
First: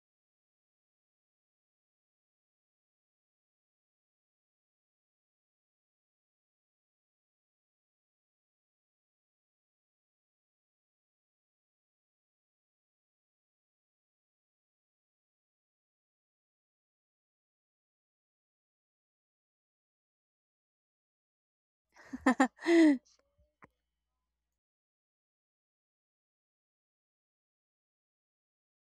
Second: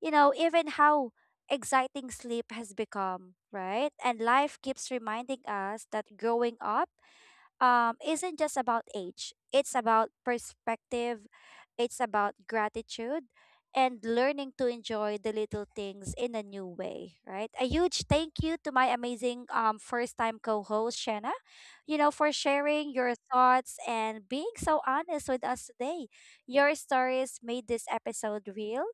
Speaker 1: you know, even how exciting sleep has become, right? And life keeps reminding us that growing up, isn't just about age. It's about perspective, it's about gratitude, and learning to enjoy the little things in a new way, right? A huge thank you to my amazing, first time co host, Shanna, you know, for sharing
Speaker 2: *laughs*
Speaker 1: your thoughts and being so honest with us today. Your stories made this episode real.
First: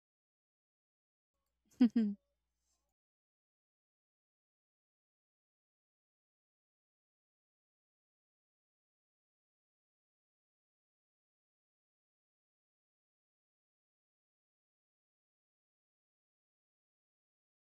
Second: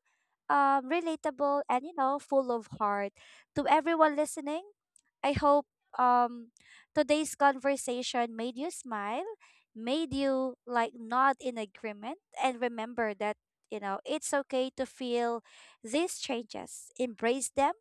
Speaker 1: Relatable, and you know, full of heart. To everyone listening, I hope, um today's conversation made you smile, made you like nod in agreement and remember that, you know, it's okay to feel these changes. Embrace them,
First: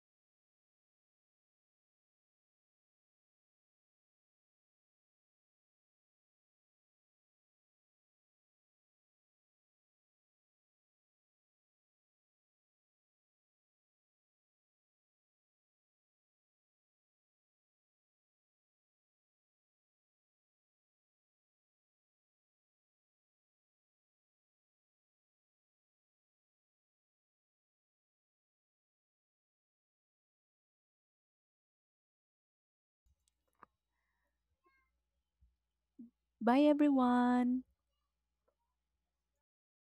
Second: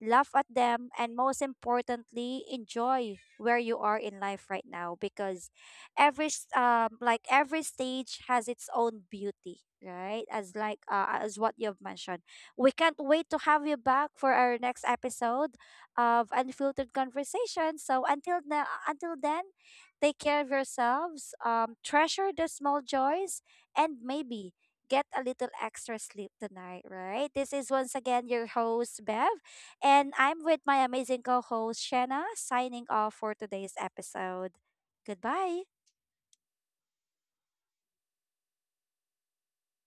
Speaker 1: laugh at them, and most importantly, enjoy where you are in life right now, because like every stage has its own beauty, right? As like, as what you've mentioned. We can't wait to have you back for our next episode of Unfiltered Conversation. So until now, until then, take care of yourselves, treasure the small joys, and maybe get a little extra sleep tonight, right? This is once again your host, Bev. And I'm with my amazing co host, Shanna, signing off for today's episode. Goodbye.
Speaker 2: Bye, everyone.